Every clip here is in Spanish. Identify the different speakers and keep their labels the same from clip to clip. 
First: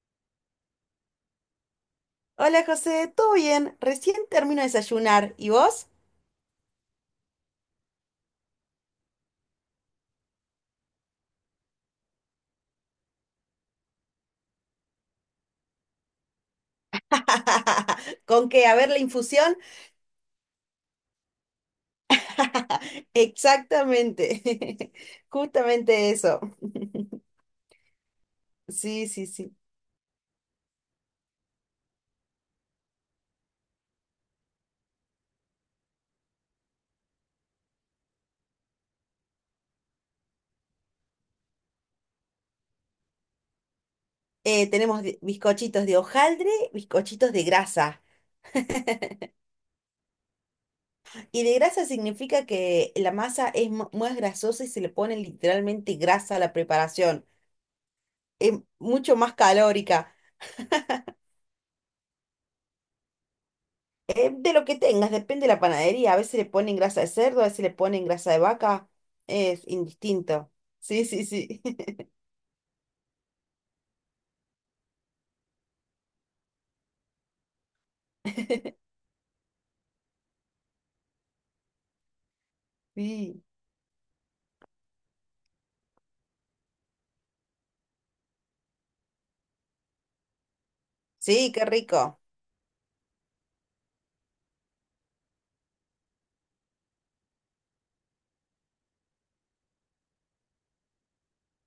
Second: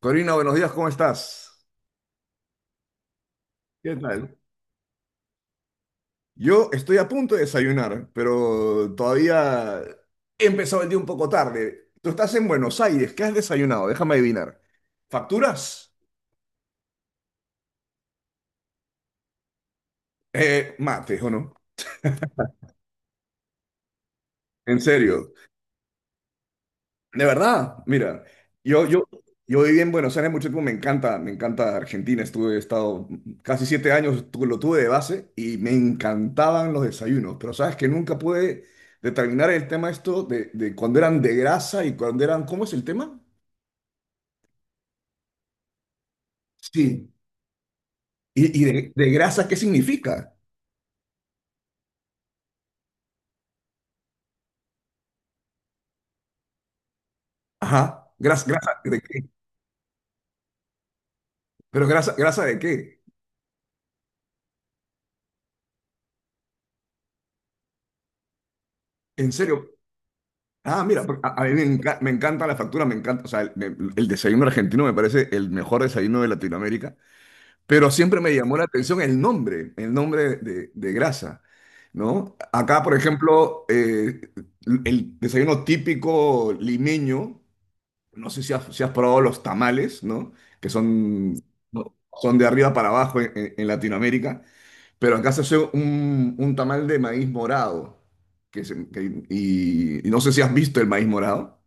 Speaker 1: Corina, buenos días, ¿cómo estás?
Speaker 2: Hola José, ¿todo bien?
Speaker 1: ¿Qué
Speaker 2: Recién
Speaker 1: tal?
Speaker 2: termino de desayunar. ¿Y vos?
Speaker 1: Yo estoy a punto de desayunar, pero todavía he empezado el día un poco tarde. Tú estás en Buenos Aires, ¿qué has desayunado? Déjame adivinar. ¿Facturas?
Speaker 2: ¿Con qué? A ver, la infusión.
Speaker 1: Mates, ¿o no? En
Speaker 2: Exactamente.
Speaker 1: serio.
Speaker 2: Justamente eso.
Speaker 1: De verdad, mira, yo, yo,
Speaker 2: Sí, sí, sí.
Speaker 1: yo viví en Buenos Aires mucho tiempo, me encanta Argentina, estuve, he estado casi 7 años, lo tuve de base y me encantaban los desayunos, pero sabes que nunca pude determinar el tema esto de cuando eran de grasa y cuando eran, ¿cómo es el tema?
Speaker 2: Tenemos bizcochitos de hojaldre,
Speaker 1: Sí.
Speaker 2: bizcochitos de grasa.
Speaker 1: ¿Y de grasa qué significa?
Speaker 2: Y de grasa significa que la masa es más grasosa y se le pone literalmente grasa a la preparación.
Speaker 1: Ajá, grasa,
Speaker 2: Es
Speaker 1: grasa de
Speaker 2: mucho
Speaker 1: qué,
Speaker 2: más calórica.
Speaker 1: pero grasa, grasa de qué,
Speaker 2: De lo que tengas, depende de la panadería. A veces le ponen grasa de cerdo, a veces le ponen grasa de vaca.
Speaker 1: en
Speaker 2: Es
Speaker 1: serio.
Speaker 2: indistinto.
Speaker 1: Ah, mira,
Speaker 2: Sí, sí,
Speaker 1: a mí me,
Speaker 2: sí.
Speaker 1: me encanta la factura, me encanta, o sea, el, el desayuno argentino me parece el mejor desayuno de Latinoamérica. Pero siempre me llamó la atención el nombre de grasa, ¿no? Acá, por
Speaker 2: Sí,
Speaker 1: ejemplo, el desayuno típico limeño, no sé si has, si has probado los tamales, ¿no? Que son,
Speaker 2: sí, qué rico.
Speaker 1: son de arriba para abajo en, en Latinoamérica, pero acá se hace un tamal de maíz morado, y no sé si has visto el maíz morado.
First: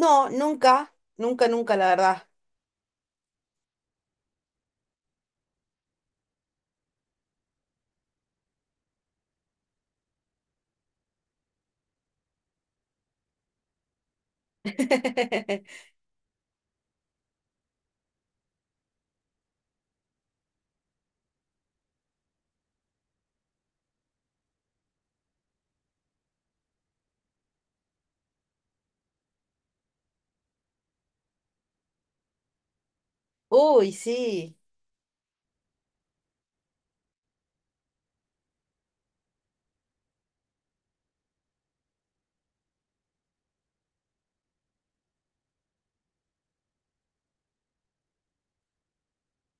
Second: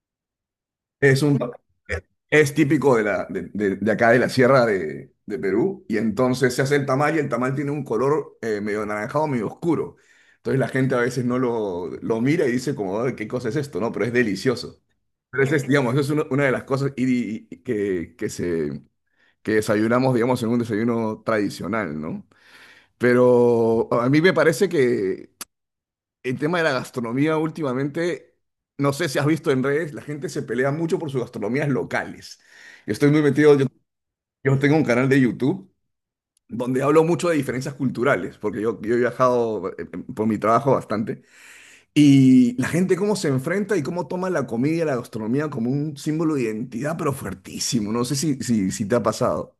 Speaker 2: No, nunca,
Speaker 1: Es un,
Speaker 2: nunca, nunca, la verdad.
Speaker 1: es típico de, la, de, de acá de la sierra de Perú y entonces se hace el tamal y el tamal tiene un color medio anaranjado, medio oscuro. Entonces la gente a veces no lo mira y dice como, "Ay, ¿qué cosa es esto?". ¿No? Pero es delicioso. Pero ese es, digamos, esa es una de las cosas que desayunamos, digamos, en un desayuno tradicional, ¿no? Pero a mí me parece que el tema de la gastronomía últimamente, no sé si has visto en redes, la gente se pelea mucho por sus gastronomías locales. Yo estoy muy metido, yo
Speaker 2: Uy, sí.
Speaker 1: yo tengo un canal de YouTube donde hablo mucho de diferencias culturales, porque yo he viajado por mi trabajo bastante, y la gente cómo se enfrenta y cómo toma la comida y la gastronomía como un símbolo de identidad, pero fuertísimo. No sé si te ha pasado.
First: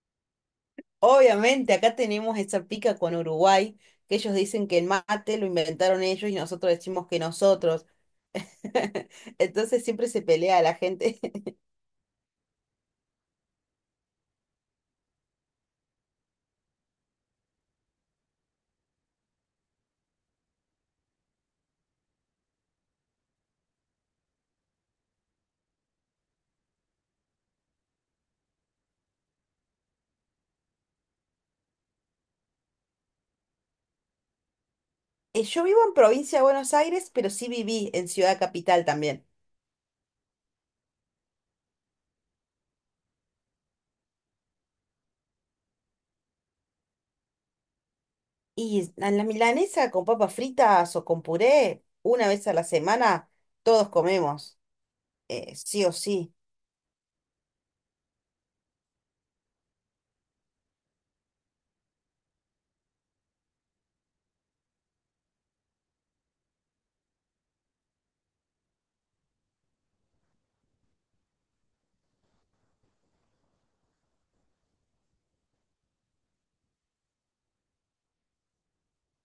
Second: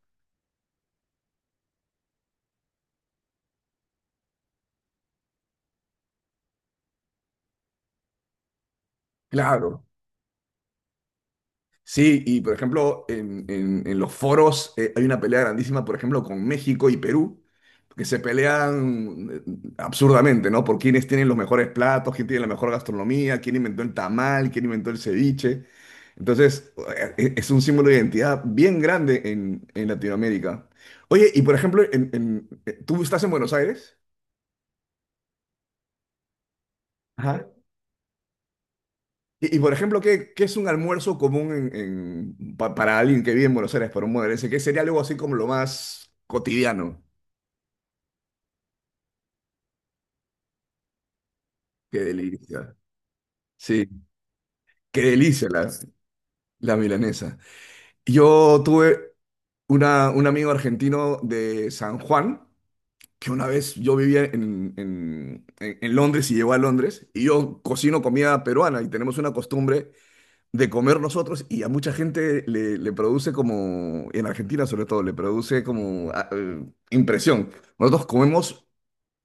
Speaker 2: Obviamente, acá tenemos esa pica con Uruguay, que ellos dicen que el mate lo inventaron ellos y nosotros decimos que nosotros.
Speaker 1: Claro.
Speaker 2: Entonces siempre se pelea la gente.
Speaker 1: Sí, y por ejemplo, en, en los foros hay una pelea grandísima, por ejemplo, con México y Perú, que se pelean absurdamente, ¿no? Por quiénes tienen los mejores platos, quién tiene la mejor gastronomía, quién inventó el tamal, quién inventó el ceviche. Entonces, es un símbolo de identidad bien grande en Latinoamérica. Oye, y por ejemplo, ¿tú estás en Buenos Aires?
Speaker 2: Yo vivo en provincia de Buenos Aires, pero sí viví en Ciudad Capital también.
Speaker 1: Por ejemplo, ¿ qué es un almuerzo común en, para alguien que vive en Buenos Aires, para un modelense? ¿Qué sería algo así como lo más cotidiano?
Speaker 2: Y a la milanesa con papas fritas o con puré,
Speaker 1: Qué
Speaker 2: una vez a la
Speaker 1: delicia.
Speaker 2: semana,
Speaker 1: Sí,
Speaker 2: todos comemos,
Speaker 1: qué delicia la,
Speaker 2: sí o sí.
Speaker 1: la milanesa. Yo tuve una, un amigo argentino de San Juan, que una vez yo vivía en, en Londres y llegó a Londres, y yo cocino comida peruana y tenemos una costumbre de comer nosotros y a mucha gente le, le produce como, en Argentina sobre todo, le produce como impresión. Nosotros comemos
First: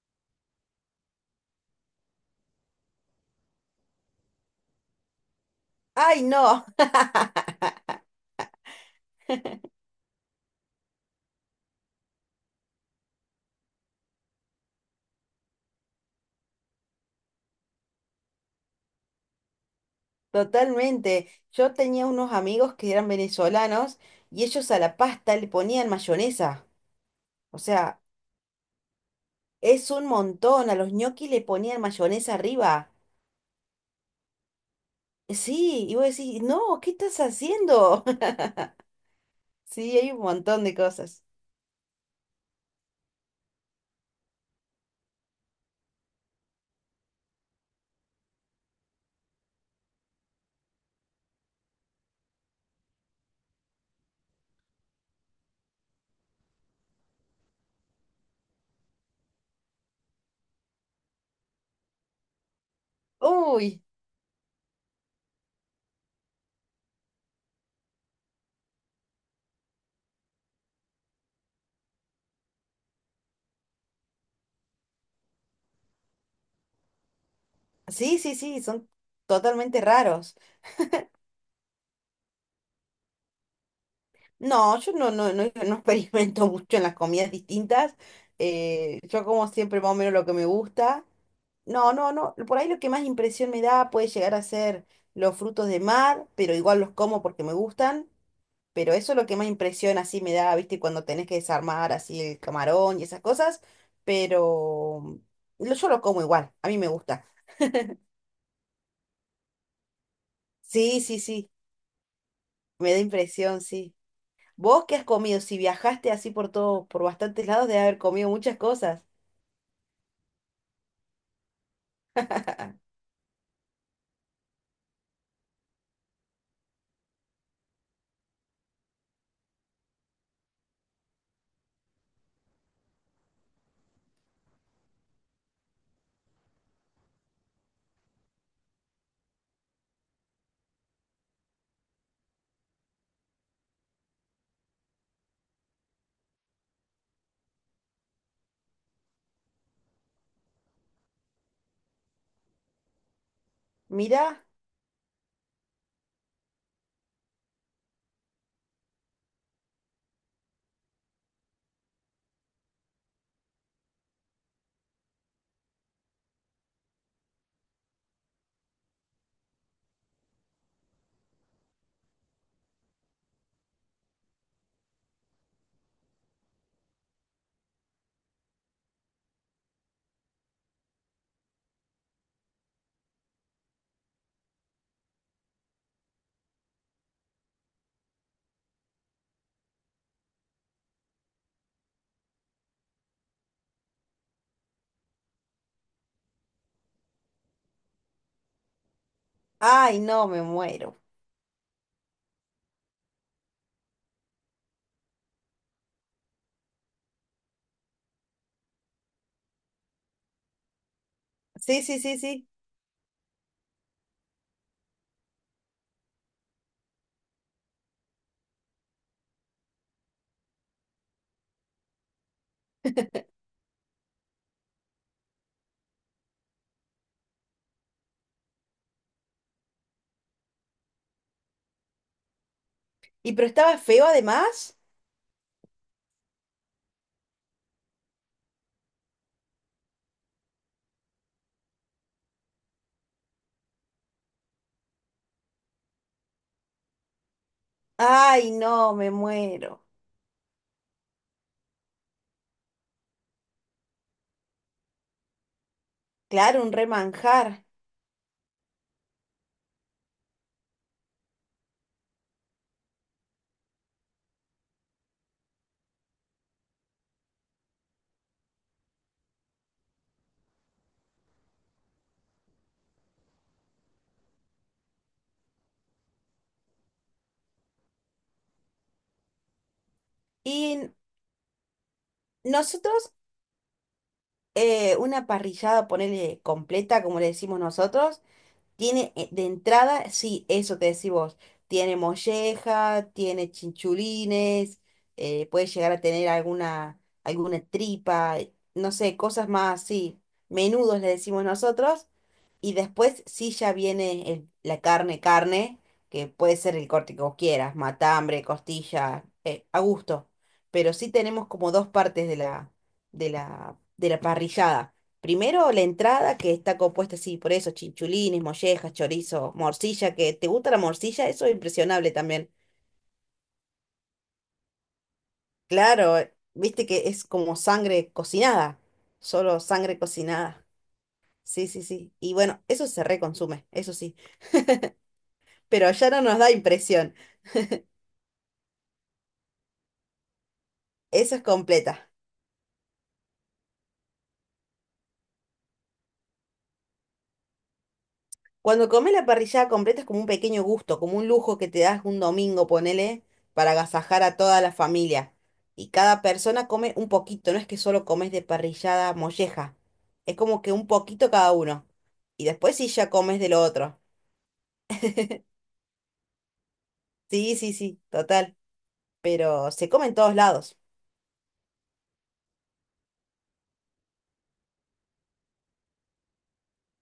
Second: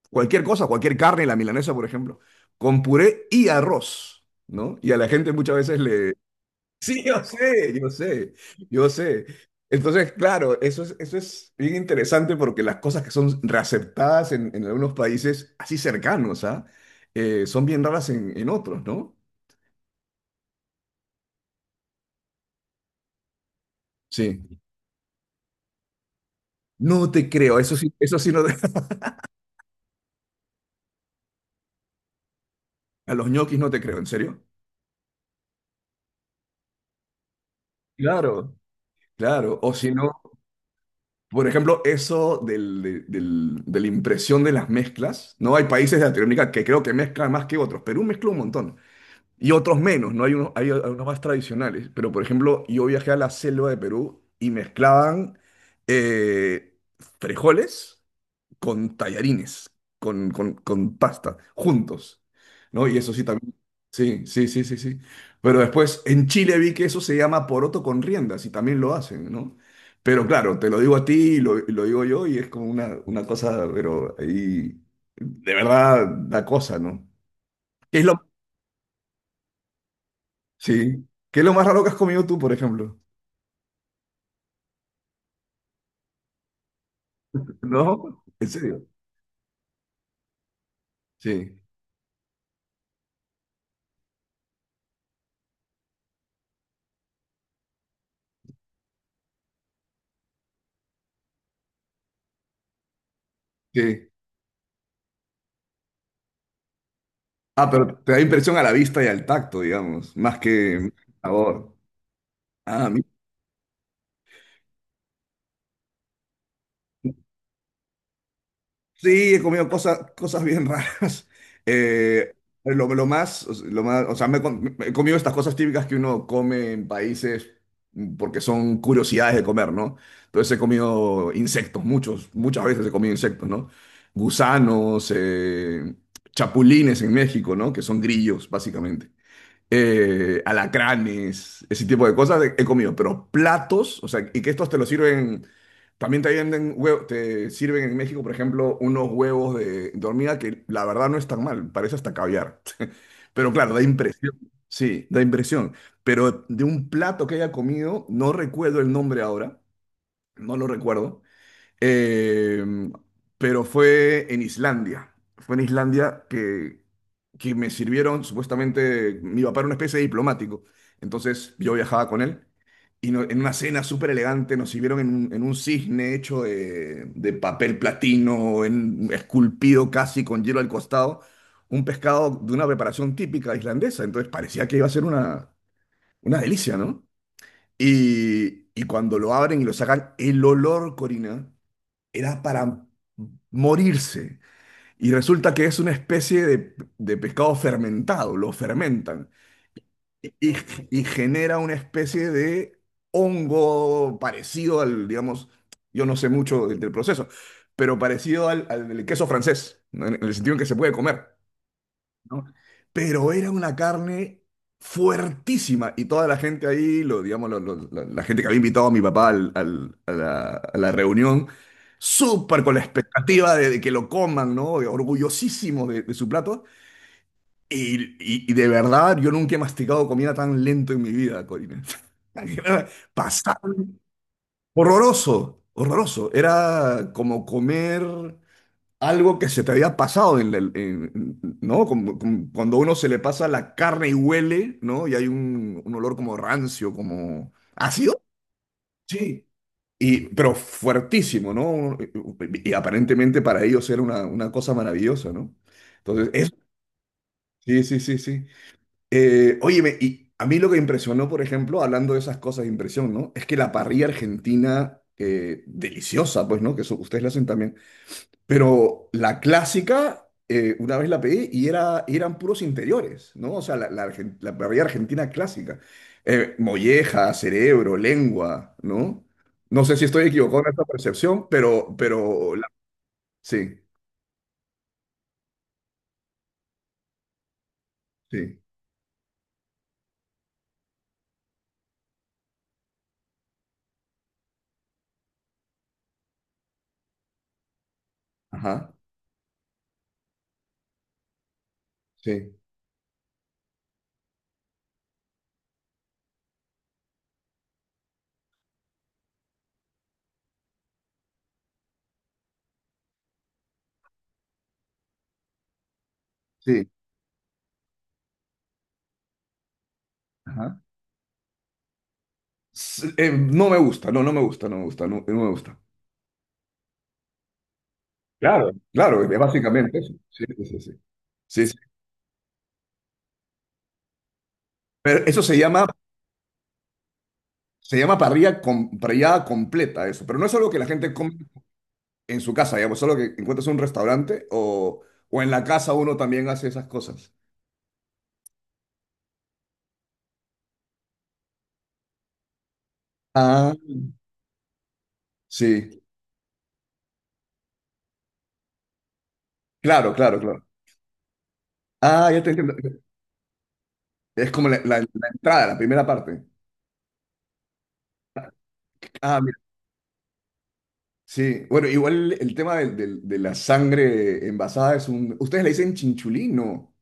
Speaker 1: cualquier cosa, cualquier carne, la milanesa, por ejemplo, con puré y arroz, ¿no? Y a la gente muchas veces le...
Speaker 2: ¡Ay, no!
Speaker 1: Sí, yo sé, yo sé, yo sé. Entonces, claro, eso es bien interesante porque las cosas que son reaceptadas en algunos países así cercanos, ¿ah? Son bien raras en otros, ¿no?
Speaker 2: Totalmente. Yo tenía unos amigos que eran venezolanos y
Speaker 1: Sí.
Speaker 2: ellos a la pasta le ponían mayonesa.
Speaker 1: No te creo,
Speaker 2: O sea,
Speaker 1: eso sí no,
Speaker 2: es un montón. A los ñoquis le ponían mayonesa arriba.
Speaker 1: a los ñoquis no te creo, ¿en serio?
Speaker 2: Sí, y vos decís, no, ¿qué estás haciendo?
Speaker 1: Claro, claro. O si
Speaker 2: Sí, hay un
Speaker 1: no,
Speaker 2: montón de cosas.
Speaker 1: por ejemplo, eso del, de la impresión de las mezclas, ¿no? Hay países de Latinoamérica que creo que mezclan más que otros. Perú mezcla un montón. Y otros menos, ¿no? Hay unos más tradicionales. Pero, por ejemplo, yo viajé a la selva de Perú y mezclaban eh, frijoles con tallarines, con pasta, juntos, ¿no? Y eso sí también.
Speaker 2: Uy,
Speaker 1: Sí, sí, sí, sí, sí. Pero después en Chile vi que eso se llama poroto con riendas y también lo hacen, ¿no? Pero claro, te lo digo a ti y lo digo yo y es como una cosa, pero ahí de verdad da cosa, ¿no? ¿Qué es
Speaker 2: sí,
Speaker 1: lo,
Speaker 2: sí, sí, son totalmente raros.
Speaker 1: sí, ¿qué es lo más raro que has comido tú, por ejemplo?
Speaker 2: No, yo no, no, no, no experimento mucho en las comidas distintas.
Speaker 1: ¿No? ¿En serio?
Speaker 2: Yo como siempre más o menos lo que me gusta.
Speaker 1: Sí,
Speaker 2: No, no, no. Por ahí lo que más impresión me da puede llegar a ser los frutos de mar, pero igual los como porque me gustan. Pero eso es lo que más impresión así me da, ¿viste? Cuando tenés que desarmar así el camarón y esas cosas.
Speaker 1: sí.
Speaker 2: Pero yo lo como igual, a mí me gusta.
Speaker 1: Ah, pero te da impresión a la vista y al tacto, digamos, más que
Speaker 2: Sí, sí, sí,
Speaker 1: sabor. Ah,
Speaker 2: me da
Speaker 1: mira.
Speaker 2: impresión, sí. ¿Vos qué has comido? Si viajaste así por todo, por bastantes lados, de haber comido muchas cosas.
Speaker 1: Sí, he comido cosas, cosas bien raras. Eh, lo más, o sea, me, me he comido estas cosas típicas que uno come en países, mm, porque son curiosidades de comer, ¿no? Entonces he comido insectos, muchos, muchas veces he comido insectos, ¿no? Gusanos, chapulines en México, ¿no? Que son grillos, básicamente alacranes, ese tipo de cosas he comido, pero platos, o sea, y que estos te los sirven, también te venden huevos, te sirven en México, por ejemplo, unos huevos de hormiga que la verdad no es tan mal, parece hasta caviar, pero claro, da impresión,
Speaker 2: Mira,
Speaker 1: sí, da impresión, pero de un plato que haya comido, no recuerdo el nombre ahora, no lo recuerdo, eh, pero fue en Islandia. Fue en Islandia que me sirvieron, supuestamente, mi papá era una especie de diplomático. Entonces yo viajaba con él y en una cena súper elegante nos sirvieron en un cisne hecho de papel platino, esculpido casi con hielo al costado, un pescado de una preparación típica islandesa. Entonces parecía que iba a ser una delicia, ¿no? Y cuando lo abren y lo sacan, el olor, Corina, era para morirse. Y resulta que es una especie de pescado fermentado, lo fermentan
Speaker 2: ay, no,
Speaker 1: y,
Speaker 2: me
Speaker 1: y-
Speaker 2: muero.
Speaker 1: y genera una especie de hongo parecido al, digamos, yo no sé mucho del proceso, pero parecido al, al del queso francés, ¿no?, en el sentido en que se puede comer.
Speaker 2: Sí, sí, sí,
Speaker 1: ¿No?
Speaker 2: sí.
Speaker 1: Pero era una carne fuertísima y toda la gente ahí, lo, digamos, la, la gente que había invitado a mi papá a la reunión, súper con la expectativa de que lo coman, ¿no?, orgullosísimo de su plato. Y de verdad, yo nunca he masticado comida tan lento en mi vida, Corina.
Speaker 2: ¿Y pero
Speaker 1: Pasaba,
Speaker 2: estaba feo además?
Speaker 1: horroroso, horroroso. Era como comer algo que se te había pasado en ¿no? Como cuando uno se le pasa la carne y huele, ¿no? Y hay un olor como rancio, como ácido.
Speaker 2: Ay, no, me
Speaker 1: Sí,
Speaker 2: muero.
Speaker 1: pero fuertísimo, ¿no? Y aparentemente para ellos era una cosa maravillosa, ¿no? Entonces, eso,
Speaker 2: Claro, un remanjar.
Speaker 1: sí, sí, sí, sí. Óyeme, y a mí lo que me impresionó, por ejemplo, hablando de esas cosas de impresión, ¿no? Es que la parrilla argentina, deliciosa, pues, ¿no? Que eso, ustedes la hacen también. Pero la clásica, una vez la pedí y era, eran puros interiores, ¿no? O sea, la, la parrilla argentina clásica. Molleja, cerebro, lengua, ¿no? No sé si estoy equivocado en esta
Speaker 2: Y
Speaker 1: percepción, pero,
Speaker 2: nosotros,
Speaker 1: sí,
Speaker 2: una parrillada, ponele completa, como le decimos nosotros,
Speaker 1: sí,
Speaker 2: tiene de entrada, sí, eso te decís vos. Tiene molleja, tiene chinchulines, puede llegar a tener alguna, alguna tripa, no
Speaker 1: ajá,
Speaker 2: sé, cosas más así. Menudos le decimos nosotros.
Speaker 1: sí,
Speaker 2: Y después sí ya viene la carne, carne, que puede ser el corte que vos quieras, matambre, costilla, a gusto. Pero sí tenemos como dos partes de de la parrillada. Primero la entrada que está
Speaker 1: sí,
Speaker 2: compuesta así, por eso, chinchulines, mollejas, chorizo, morcilla, que te gusta la
Speaker 1: ajá.
Speaker 2: morcilla, eso es impresionable también.
Speaker 1: No me gusta, no, no me gusta, no me gusta, no, no me gusta.
Speaker 2: Claro, viste que es como sangre
Speaker 1: Claro.
Speaker 2: cocinada,
Speaker 1: Claro, es
Speaker 2: solo
Speaker 1: básicamente
Speaker 2: sangre
Speaker 1: eso. Sí, sí,
Speaker 2: cocinada.
Speaker 1: sí, sí. Sí,
Speaker 2: Sí,
Speaker 1: sí.
Speaker 2: sí, sí. Y bueno, eso se reconsume, eso sí.
Speaker 1: Pero eso se llama,
Speaker 2: Pero allá no nos da impresión,
Speaker 1: se llama parrillada completa, eso. Pero no es algo que la gente come
Speaker 2: eso es completa.
Speaker 1: en su casa, digamos, solo que encuentras un restaurante o en la casa uno también hace esas cosas.
Speaker 2: Cuando comes la parrillada completa es como un pequeño gusto, como un lujo que te das un domingo, ponele, para
Speaker 1: Ah,
Speaker 2: agasajar a toda la familia. Y
Speaker 1: sí,
Speaker 2: cada persona come un poquito, no es que solo comes de parrillada molleja,
Speaker 1: claro,
Speaker 2: es
Speaker 1: claro,
Speaker 2: como
Speaker 1: claro.
Speaker 2: que un poquito cada uno.
Speaker 1: Ah, ya
Speaker 2: Y
Speaker 1: te entiendo.
Speaker 2: después sí ya comes de lo otro.
Speaker 1: Es como la, la entrada, la primera parte.
Speaker 2: Sí, sí, sí, total,
Speaker 1: Ah, mira,
Speaker 2: pero se come en todos lados.
Speaker 1: sí. Bueno, igual el tema de la sangre envasada es un... ¿Ustedes le dicen chinchulín? No.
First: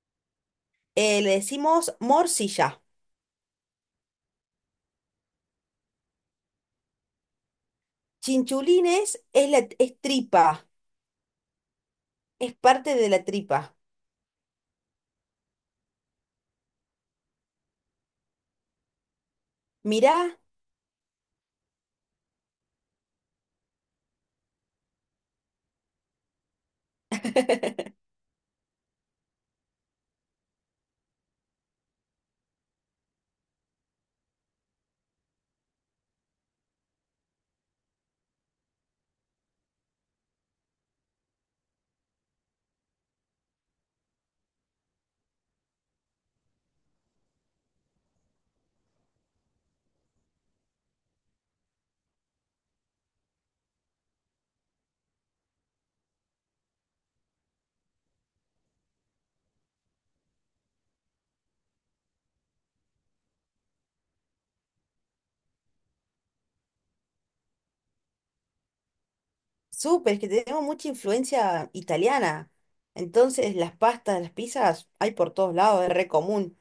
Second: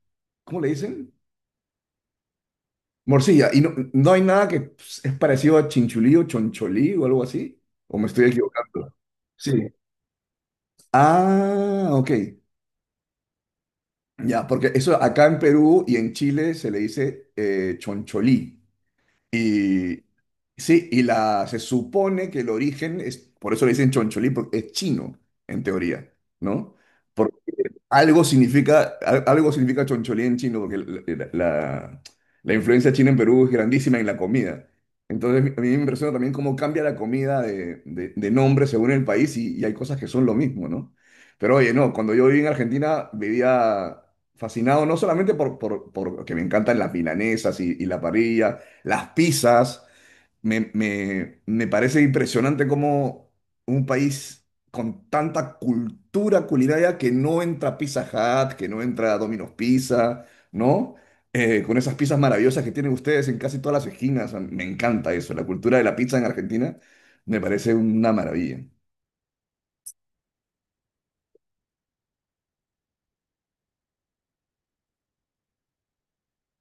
Speaker 1: ¿Cómo le dicen?
Speaker 2: Le decimos morcilla.
Speaker 1: Morcilla. ¿Y no hay nada que es parecido a chinchulí o choncholí o algo así? ¿O me estoy equivocando?
Speaker 2: Chinchulines es
Speaker 1: Sí.
Speaker 2: es tripa,
Speaker 1: Ah, ok.
Speaker 2: es parte de la tripa.
Speaker 1: Ya, porque eso acá en Perú y en Chile se le dice choncholí. Y
Speaker 2: Mirá.
Speaker 1: sí, y la, se supone que el origen es, por eso le dicen choncholí, porque es chino, en teoría, ¿no? Algo significa, algo significa choncholí en chino, porque la, la influencia china en Perú es grandísima en la comida. Entonces, a mí me impresiona también cómo cambia la comida de, de nombre según el país y hay cosas que son lo mismo, ¿no? Pero oye, no, cuando yo viví en Argentina vivía fascinado, no solamente por, que me encantan las milanesas y la parrilla, las pizzas, me, me parece impresionante cómo un país con tanta cultura culinaria que no entra Pizza Hut, que no entra Domino's Pizza, ¿no? Con esas pizzas maravillosas que tienen ustedes en casi todas las esquinas. A mí me encanta eso. La cultura de la pizza en Argentina me parece una maravilla.
Speaker 2: Súper, es que tenemos mucha influencia italiana. Entonces, las pastas, las pizzas, hay por todos lados, es re común.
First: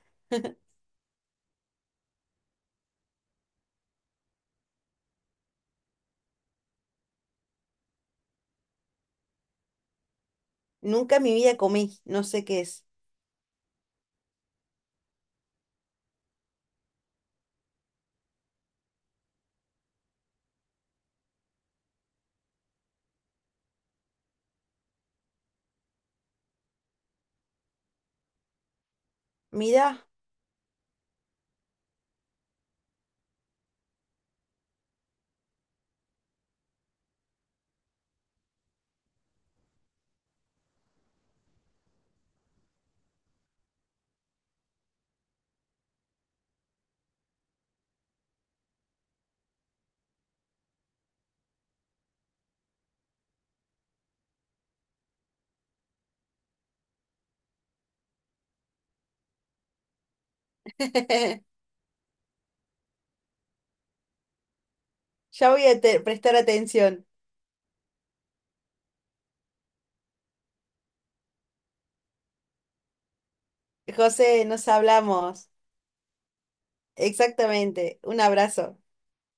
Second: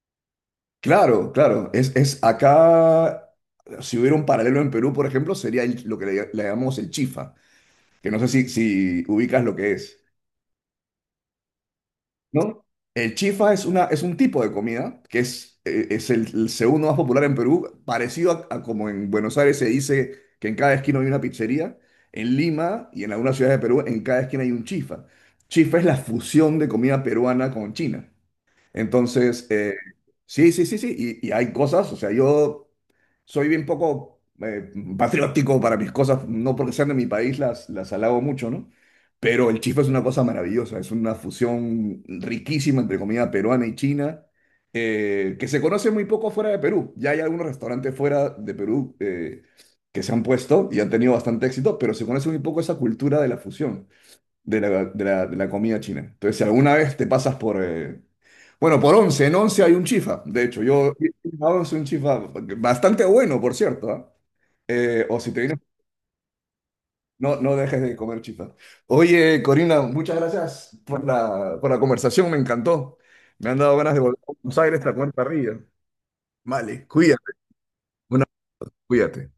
Speaker 1: Claro, claro. Es acá, si hubiera un paralelo en Perú, por ejemplo, sería lo que le llamamos el chifa, que no sé si ubicas lo que es.
Speaker 2: Nunca en mi vida comí, no sé qué
Speaker 1: ¿No?
Speaker 2: es.
Speaker 1: El chifa es, una, es un tipo de comida que es el segundo más popular en Perú, parecido a como en Buenos Aires se dice que en cada esquina hay una pizzería, en Lima y en algunas ciudades de Perú en cada esquina hay un chifa. Chifa es la fusión de comida peruana con China. Entonces,
Speaker 2: Mirá,
Speaker 1: sí, sí, sí, sí, y hay cosas, o sea, yo soy bien poco patriótico para mis cosas, no porque sean de mi país, las alabo mucho, ¿no? Pero el chifa es una cosa maravillosa, es una fusión riquísima entre comida peruana y china, que se conoce muy poco fuera de Perú. Ya hay algunos restaurantes fuera de Perú que se han puesto y han tenido bastante éxito, pero se conoce muy poco esa cultura de la fusión de la, de la comida china. Entonces, si alguna vez te pasas por... bueno, por Once, en Once hay un chifa. De hecho, yo a Once un chifa bastante bueno, por cierto. ¿Ah? O si te
Speaker 2: ya
Speaker 1: vienes,
Speaker 2: voy a prestar atención.
Speaker 1: no, no dejes de comer chifa. Oye, Corina, muchas gracias por la conversación, me encantó. Me han dado ganas de volver a
Speaker 2: José,
Speaker 1: Buenos
Speaker 2: nos
Speaker 1: Aires a comer
Speaker 2: hablamos.
Speaker 1: parrilla. Vale, cuídate.
Speaker 2: Exactamente, un
Speaker 1: Una,
Speaker 2: abrazo.
Speaker 1: cuídate.